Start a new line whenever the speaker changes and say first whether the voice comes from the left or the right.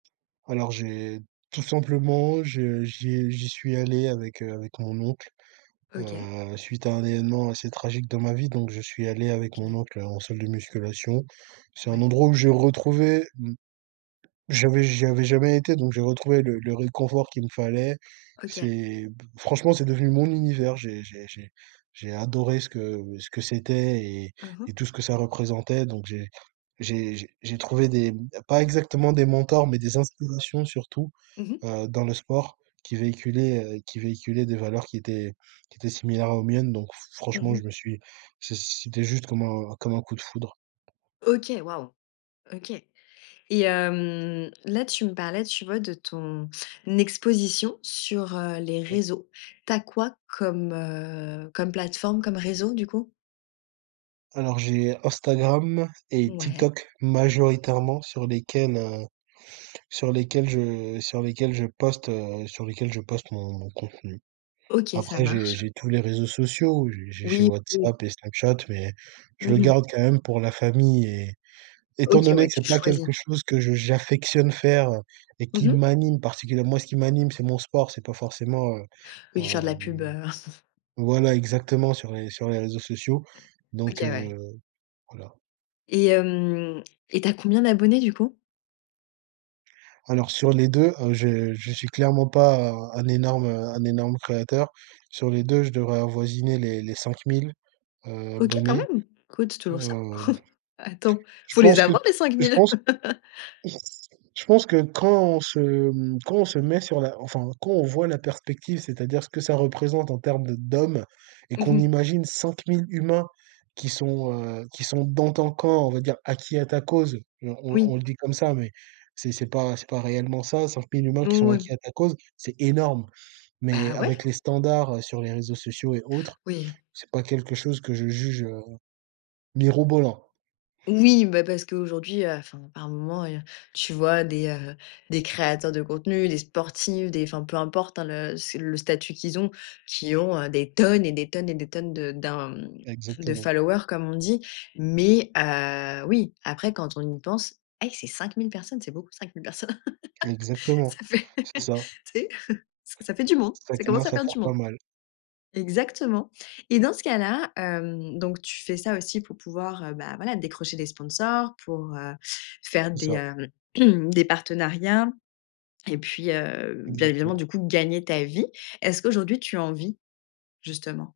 right: Alors j'ai tout simplement j'ai j'ai j'y suis allé avec, heu avec mon oncle,
left: OK.
right: heu, suite à un événement assez tragique dans ma vie donc je suis allé avec mon
left: Kiné.
right: oncle en salle de musculation. C'est un
left: Ouais.
right: endroit où j'ai retrouvé, mmh j'avais j'avais jamais été donc j'ai retrouvé le le réconfort qu'il me fallait,
left: OK.
right: c'est b franchement c'est devenu mon univers. J'ai j'ai j'ai j'ai adoré ce que ce que c'était et
left: Mmh mh.
right: et tout ce que ça représentait donc j'ai j'ai j'ai j'ai trouvé des pas exactement des mentors, mais des inspirations surtout,
left: Mmh mh.
right: heu, dans le sport qui véhiculaient, heu qui véhiculaient des valeurs qui étaient qui étaient similaires aux miennes. Donc f
left: Mmh
right: franchement, je
left: mh.
right: me suis c c'était juste comme un comme un coup de foudre.
left: OK waouh! OK et hem, là tu me parlais, tu vois, de ton exposition sur, heu, les
right: Mmh.
left: réseaux. Tu as quoi comme, heu, comme plateforme, comme réseau du coup?
right: Alors j'ai Instagram et
left: Ouais.
right: TikTok majoritairement sur lesquels, heu, sur lesquels je sur lesquels je poste, heu, sur lesquels je poste mon mon contenu.
left: OK ça
right: Après j'ai
left: marche.
right: j'ai tous les réseaux sociaux, j'ai j'ai j'ai
left: Oui, oui.
right: WhatsApp et Snapchat, mais
left: Mmh
right: je le
left: mh.
right: garde quand même pour la famille et étant
left: OK
right: donné
left: ouais,
right: que
left: tu
right: c'est pas
left: choisis.
right: quelque chose que je j'affectionne faire et
left: Mmh
right: qui
left: mh.
right: m'anime particulièrement. Moi, ce qui m'anime, c'est mon sport, c'est pas forcément, heu,
left: Oui faire de la
right: hem
left: pub, heu
right: voilà exactement sur les sur les réseaux sociaux.
left: OK
right: Donc
left: ouais.
right: heu, voilà.
left: Et hem et tu as combien d'abonnés du coup?
right: Alors sur les 2, heu, je je suis clairement pas un un énorme, heu, un énorme créateur. Sur les 2, je devrais avoisiner les les 5 000, heu,
left: OK quand
right: abonnés,
left: même. Écoutes c'est toujours ça.
right: hem,
left: Attends,
right: je
left: faut les
right: pense que
left: avoir les cinq
right: je
left: mille.
right: pense je pense que quand on se, mmh quand on se met sur la enfin quand on voit la perspective, c'est-à-dire ce que ça représente en termes de d'hommes et
left: Mmh
right: qu'on
left: mh.
right: imagine 5 000 humains qui sont, heu, qui sont dans ton camp, on va dire acquis à ta cause, on on on
left: Oui.
right: le dit comme ça, mais c'est c'est pas c'est pas réellement ça, 5 000 humains qui
left: Nou
right: sont
left: ouais.
right: acquis à ta cause, c'est énorme! Mais
left: Bah,
right: avec
left: ouais!
right: les standards, heu, sur les réseaux sociaux et autres,
left: Oui.
right: c'est pas quelque chose que je juge, heu, mirobolant.
left: Oui bah, parce qu'aujourd'hui, heu, enfin par moments et heu, tu vois des, heu, des créateurs de contenus, des sportifs, des enfin peu importe hein, le c'est le statut qu'ils ont, qui ont, heu, des tonnes et des tonnes et des tonnes de d'un de
right: Exactement.
left: followers, comme on dit. Mais heu, oui, après quand on y pense et que c'est 5 000 personnes, c'est beaucoup 5 000 personnes.
right: Exactement,
left: Ça fait,
right: c'est ça.
left: tu sais? Ça ça fait du monde,
right: Ça
left: ça commence
right: commence
left: à
right: à
left: faire
right: faire
left: du
right: pas
left: monde.
right: mal.
left: Exactement et dans ce cas-là, hem donc tu fais ça aussi pour pouvoir bah, voilà, décrocher des sponsors, pour heu, faire
right: C'est
left: des,
right: ça.
left: hem des partenariats et puis, heu, bien évidemment
right: Exactement.
left: du coup gagner ta vie. Est-ce qu'aujourd'hui tu en vis, justement?